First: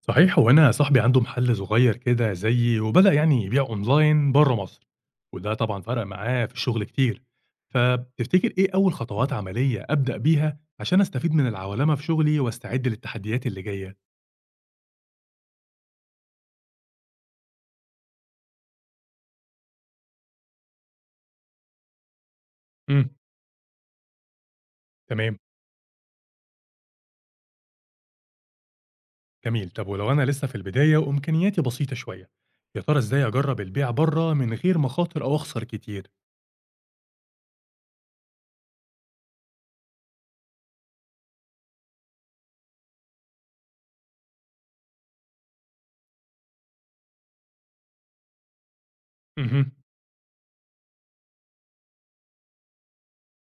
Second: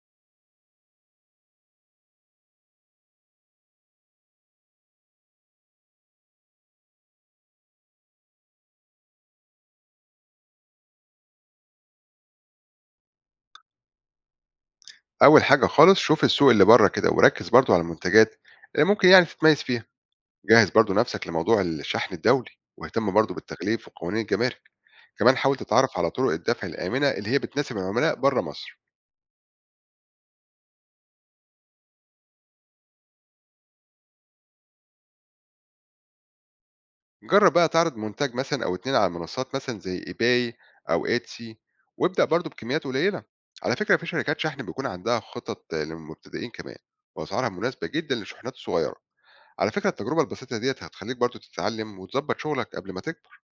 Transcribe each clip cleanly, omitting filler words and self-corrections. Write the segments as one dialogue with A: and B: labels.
A: صحيح، هو أنا صاحبي عنده محل صغير كده زيي، وبدأ يعني يبيع أونلاين بره مصر. وده طبعا فرق معاه في الشغل كتير. فتفتكر إيه أول خطوات عملية أبدأ بيها عشان أستفيد من العولمة في شغلي وأستعد للتحديات اللي جاية؟
B: أول حاجة خالص شوف السوق اللي بره كده وركز برضو على المنتجات اللي ممكن يعني تتميز فيها. جهز برضو نفسك لموضوع الشحن الدولي،
A: امم.
B: واهتم برضو بالتغليف وقوانين الجمارك. كمان
A: تمام.
B: حاول تتعرف على طرق الدفع الآمنة اللي هي بتناسب العملاء بره مصر.
A: جميل، طب ولو أنا لسه في البداية وإمكانياتي بسيطة شوية، يا ترى إزاي أجرب البيع بره من غير مخاطر أو أخسر كتير؟
B: جرب بقى تعرض منتج مثلا أو اتنين على منصات مثلا زي ايباي أو ايتسي، وابدأ برضو بكميات قليلة. على فكرة في شركات شحن بيكون عندها خطط للمبتدئين كمان، وأسعارها مناسبة جدا للشحنات الصغيرة. على فكرة التجربة البسيطة ديت هتخليك برضو تتعلم وتظبط شغلك قبل ما تكبر.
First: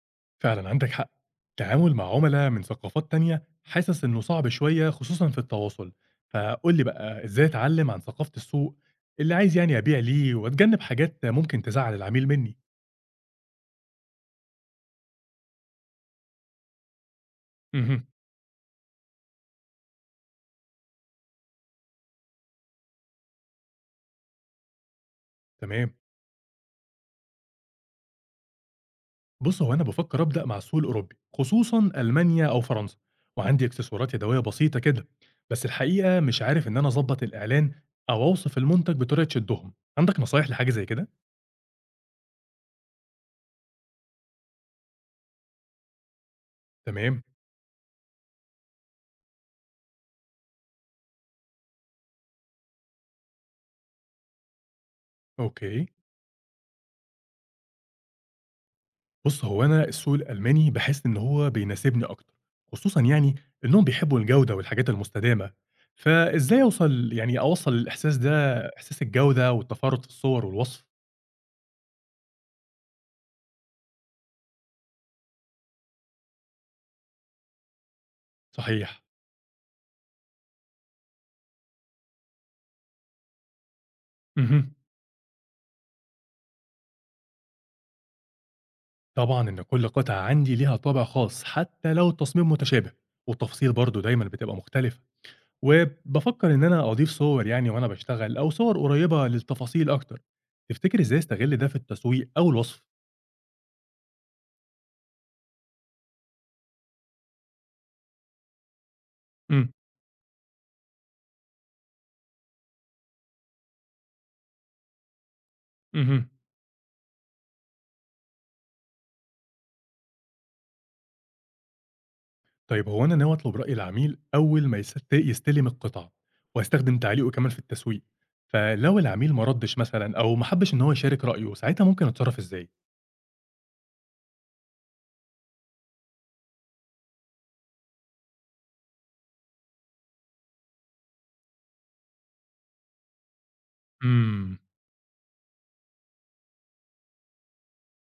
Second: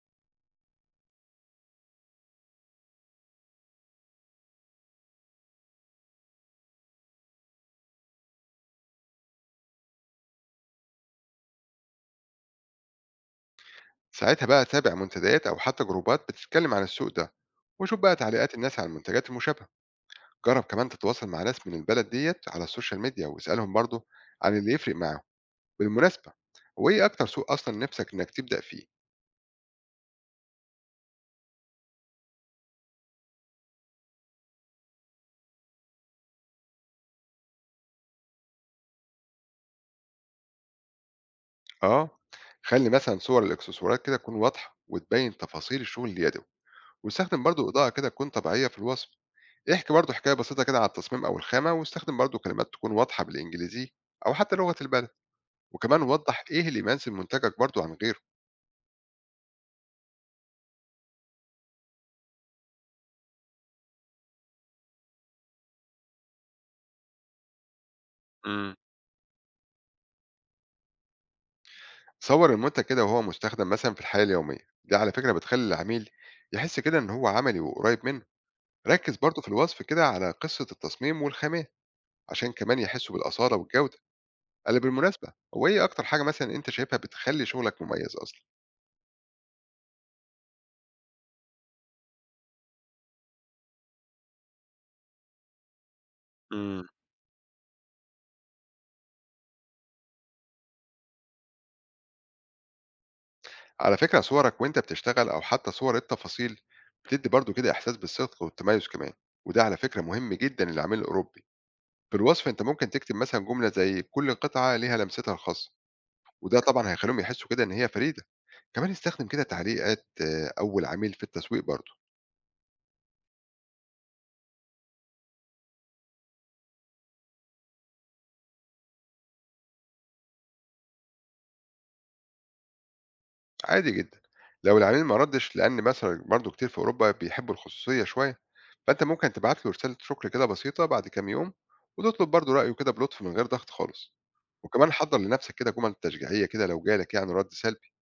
A: فعلا عندك حق. التعامل مع عملاء من ثقافات تانية حاسس انه صعب شوية خصوصا في التواصل. فقول لي بقى ازاي اتعلم عن ثقافة السوق اللي عايز يعني ابيع ليه، واتجنب حاجات ممكن تزعل العميل مني.
B: ساعتها بقى أتابع منتديات أو حتى جروبات بتتكلم عن السوق ده، وأشوف
A: مهم.
B: بقى تعليقات الناس على المنتجات المشابهة. جرب كمان تتواصل مع ناس من البلد ديت على السوشيال ميديا واسألهم برضو عن اللي يفرق معاهم.
A: تمام.
B: بالمناسبة، هو إيه أكتر سوق أصلا نفسك إنك تبدأ فيه؟
A: بص، هو انا بفكر ابدا مع السوق الاوروبي خصوصا المانيا او فرنسا، وعندي اكسسوارات يدويه بسيطه كده. بس الحقيقه مش عارف ان انا اظبط الاعلان او اوصف المنتج بطريقه تشدهم. عندك نصايح لحاجه زي كده؟
B: آه، خلي مثلا صور الإكسسوارات كده تكون واضحة وتبين تفاصيل الشغل اليدوي.
A: تمام.
B: واستخدم برضو إضاءة كده تكون طبيعية في الوصف. احكي برضو حكاية بسيطة كده على التصميم أو الخامة، واستخدم برضو كلمات تكون واضحة بالإنجليزي أو حتى لغة البلد.
A: اوكي.
B: وكمان وضح إيه اللي يميز منتجك برضو عن غيره.
A: بُص، هو أنا السوق الألماني باحس إن هو بيناسبني أكتر، خصوصًا يعني إنهم بيحبّوا الجودة والحاجات المستدامة، فإزاي أوصل يعني أوصّل الإحساس ده،
B: إمم.
A: إحساس الجودة والتفرّد في الصور والوصف.
B: صوّر المنتج كده وهو مستخدم مثلًا في الحياة اليومية، دي على فكرة بتخلّي العميل يحس كده إن هو عملي وقريّب منه.
A: صحيح.
B: ركّز برضه في الوصف كده على قصة التصميم والخامات، عشان كمان يحسّوا بالأصالة والجودة.
A: اهم.
B: أنا بالمناسبة، هو إيه أكتر حاجة مثلًا أنت شايفها بتخلّي شغلك مميز أصلًا؟
A: طبعًا إن كل قطعة عندي ليها طابع خاص حتى لو التصميم متشابه، والتفاصيل برضه دايمًا بتبقى مختلفة، وبافكّر إن
B: إمم.
A: أنا أضيف صور يعني وأنا باشتغل أو صور قريّبة للتفاصيل أكتر. تفتكر إزاي أستغل ده في التسويق أو الوصف؟
B: على فكرة صورك وأنت بتشتغل أو حتى صور التفاصيل، بتدّي برضه كده إحساس بالصدق والتميز كمان، وده
A: إمم،
B: على فكرة مهم جدًا للعميل الأوروبي. في الوصف أنت ممكن تكتب مثلًا جملة زي كل قطعة ليها لمستها الخاصة.
A: اهم.
B: وده طبعًا هيخلّيهم يحسّوا كده إن هي فريدة. كمان استخدم كده تعليقات أول عميل في التسويق برضه.
A: طيب هو أنا ناوي أطلب رأي العميل أول ما يستلم القطعة، وأستخدم تعليقه كمان في التسويق. فلو العميل ما ردش مثلا أو ما حبش إن هو يشارك رأيه، ساعتها ممكن أتصرف إزاي؟
B: عادي جدًا لو العميل ما ردّش، لإن مثلًا برضه كتير في أوروبا بيحبّوا الخصوصية شوية، فأنت ممكن تبعت له رسالة شكر كده بسيطة بعد كام يوم، وتطلب برضه رأيه كده بلطف من غير ضغط خالص.
A: امم.
B: وكمان حضّر لنَفْسك كده جُمل تشجيعية كده لو جالك يعني رَد سلبي،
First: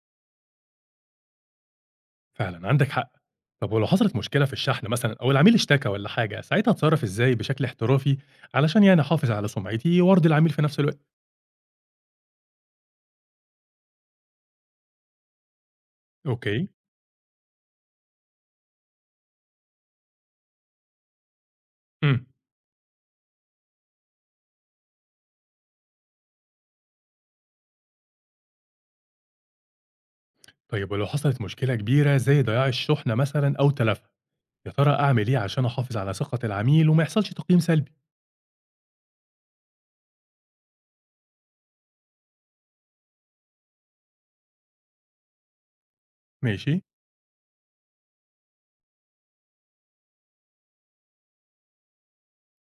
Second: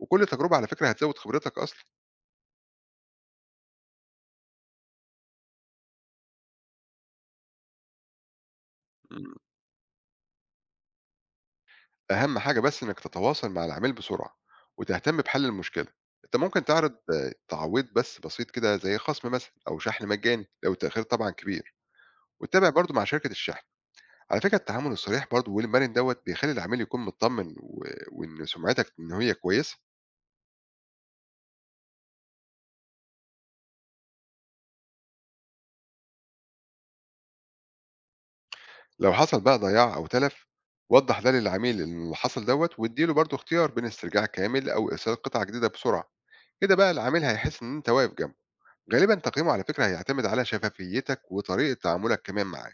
B: وكل تجربة على فكرة هتزوّد خبرتك أصلًا.
A: فعلا عندك حق. طب ولو حصلت مشكلة في الشحن مثلا أو العميل اشتكى ولا حاجة، ساعتها أتصرف إزاي بشكل احترافي علشان يعني أحافظ
B: إمم.
A: على سمعتي وأرضي العميل في نفس الوقت؟
B: أهم حاجة بس إنك تتواصل مع العميل بسرعة وتهتم بحل المشكلة. أنت ممكن
A: أوكي.
B: تعرض تعويض بس بسيط كده زي خصم مثلا أو شحن مجاني لو التأخير طبعا كبير،
A: امم.
B: وتتابع برضو مع شركة الشحن. على فكرة التعامل الصريح برضو والمرن دوت بيخلي العميل يكون مطمن وإن سمعتك إن هي كويسة.
A: طيب ولو حصلت مشكلة كبيرة زي ضياع الشحنة مثلا أو تلف، يا ترى أعمل إيه عشان أحافظ على ثقة العميل وما يحصلش تقييم سلبي؟
B: لو حصل بقى ضياع أو تلف، وضح ده للعميل إن اللي حصل دوت، واديله برضو اختيار بين استرجاع كامل أو إرسال قطعة جديدة بسرعة. كده
A: ماشي.
B: بقى العميل هيحس إن أنت واقف جنبه. غالبا تقييمه على فكرة هيعتمد على شفافيتك وطريقة تعاملك كمان معاه.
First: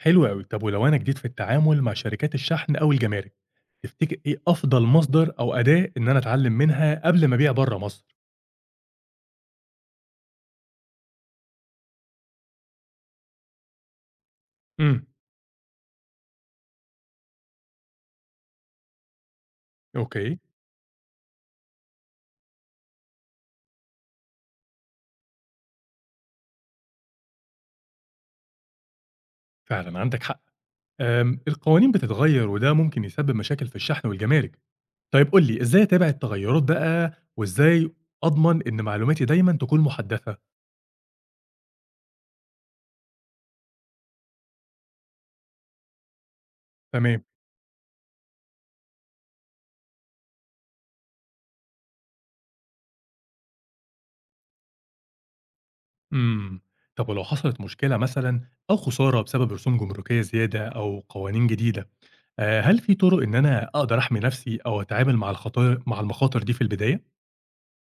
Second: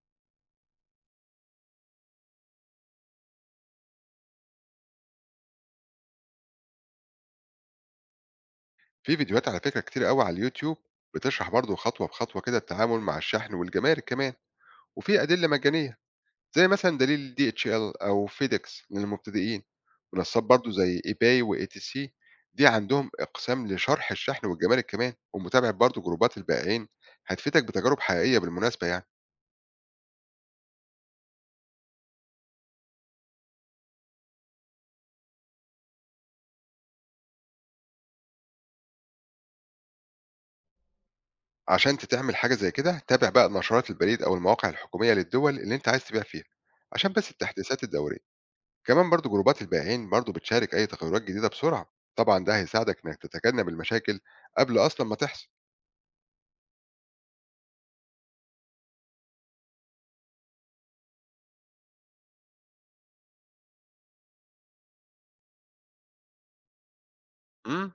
A: حلو أوي. طب ولو أنا جديد في التعامل مع شركات الشحن أو الجمارك، تفتكر إيه أفضل مصدر أو أداة إن أنا أتعلم منها قبل ما أبيع برّه مصر؟
B: في فيديوهات على فكرة كتير قوي على اليوتيوب بتشرح برضه خطوة بخطوة كده التعامل مع الشحن والجمارك كمان.
A: إمم.
B: وفي أدلة مجانية زي مثلا دليل دي اتش ال أو فيدكس للمبتدئين.
A: أوكي،
B: منصات برضه زي ايباي واي تي سي، دي عندهم اقسام لشرح الشحن والجمارك كمان، ومتابعة برضه جروبات البائعين هتفيدك بتجارب حقيقية بالمناسبة يعني.
A: فعلًا عندك حق. القوانين بتتغير وده ممكن يسبب مشاكل في الشحن والجمارك. طيب قُل لي إزاي أتابع التغيرات بقى، وإزاي أضمن إن معلوماتي دايمًا تكون محدثة؟
B: عشان تعمل حاجة زي كده، تابع بقى نشرات البريد أو المواقع الحكومية للدول اللي أنت عايز تبيع فيها، عشان
A: تمام.
B: بس التحديثات الدورية. كمان برضه جروبات البائعين برضه بتشارك أي تغيرات جديدة بسرعة. طبعًا ده هيساعدك إنك تتجنب المشاكل قبل أصلًا ما تحصل.
A: إمم. طب ولو حصلت مشكلة مثلًا أو خسارة بسبب رسوم جمركية زيادة أو قوانين جديدة، هل في طرق إن أنا أقدر أحمي نفسي أو أتعامل مع الخطايا مع المخاطر دي في البداية؟
B: امم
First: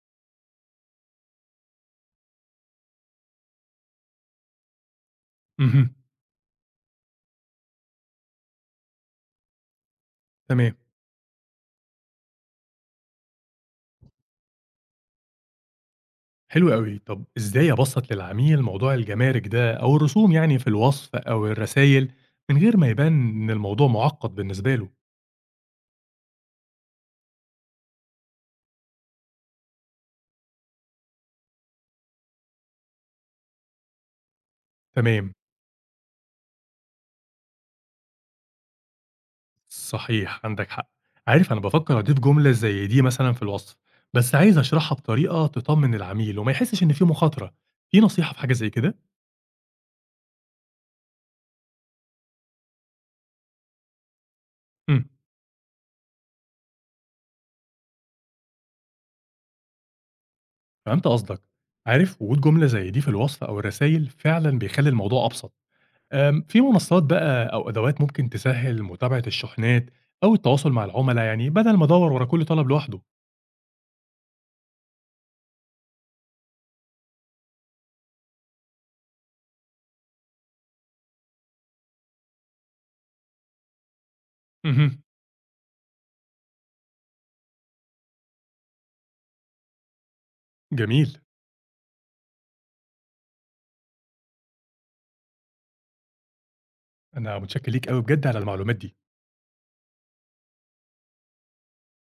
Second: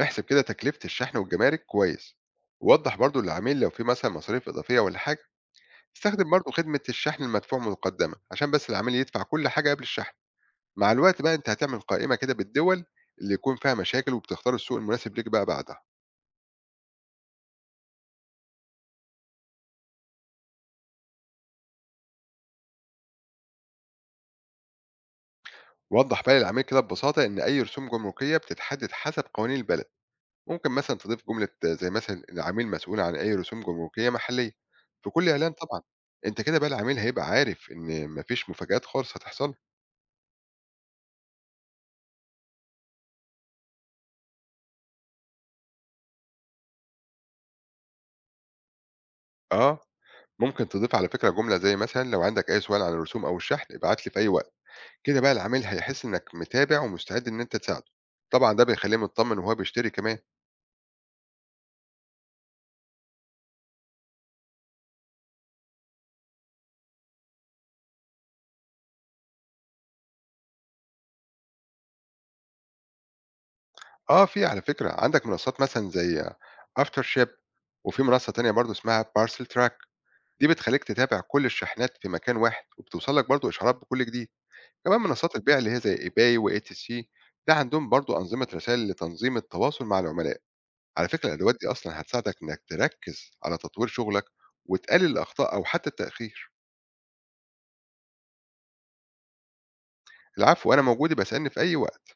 B: احسب كده تكلفة الشحن والجمارك كويس. وضح برضه للعميل لو في مثلًا مصاريف إضافية ولا حاجة.
A: اهم،
B: استخدم برضه خدمة الشحن المدفوع مقدما عشان بس العميل يدفع كل حاجة قبل الشحن.
A: تمام،
B: مع الوقت بقى أنت هتعمل قائمة كده بالدول اللي يكون فيها مشاكل، وبتختار السوق المناسب ليك بقى بعدها.
A: حلو أوي. طب إزاي أبسّط للعميل موضوع الجمارك ده أو الرسوم يعني في الوصف أو الرسايل، من غير ما يبان إن الموضوع معقّد بالنسبة له؟
B: وضح بقى للعميل كده ببساطة إن أي رسوم جمركية بتتحدد حسب قوانين البلد. ممكن مثلا تضيف جملة زي مثلا العميل مسؤول عن أي رسوم جمركية محلية في كل
A: تمام.
B: إعلان طبعا. أنت كده بقى العميل هيبقى عارف إن مفيش مفاجآت خالص هتحصل.
A: صحيح، عندك حق. عارف أنا بافكّر أضيف جملة زي دي مثلًا في الوصف، بس عايز أشرحها بطريقة تطمّن العميل وما يحسّش إن في مخاطرة. في نصيحة في حاجة زي كده؟
B: آه، ممكن تضيف على فكرة جملة زي مثلا لو عندك أي سؤال عن الرسوم أو الشحن ابعت لي في أي وقت.
A: إمم،
B: كده بقى العميل هيحس إنك متابع ومستعد إن أنت تساعده. طبعا ده بيخليه مطمن وهو بيشتري كمان.
A: فهمت قصدك. عارف وجود جملة زي دي في الوصف أو الرسايل فعلًا بيخلّي الموضوع أبسط. في منصات بقى أو أدوات ممكن تسهّل متابعة الشحنات أو التواصل مع العملا يعني بدل ما أدوّر ورا كل طلب لوحده.
B: آه، في على فكرة عندك منصات مثلا زي أفتر شيب، وفي منصة تانية برضه اسمها بارسل تراك، دي بتخلّيك تتابع كل الشحنات في مكان واحد، وبتوصل لك برضه إشعارات بكل جديد. كمان
A: اهم،
B: منصات البيع اللي هي زي eBay وETC، ده عندهم برضه أنظمة رسائل لتنظيم التواصل مع العملاء. على
A: جميل.
B: فكرة الأدوات دي أصلًا هتساعدك إنك تركّز على تطوير شغلك وتقلل الأخطاء أو حتى التأخير.
A: أنا متشكّر ليك أوي بجد على المعلومات دي.
B: العفو، أنا موجود يبقى اسألني في أي وقت.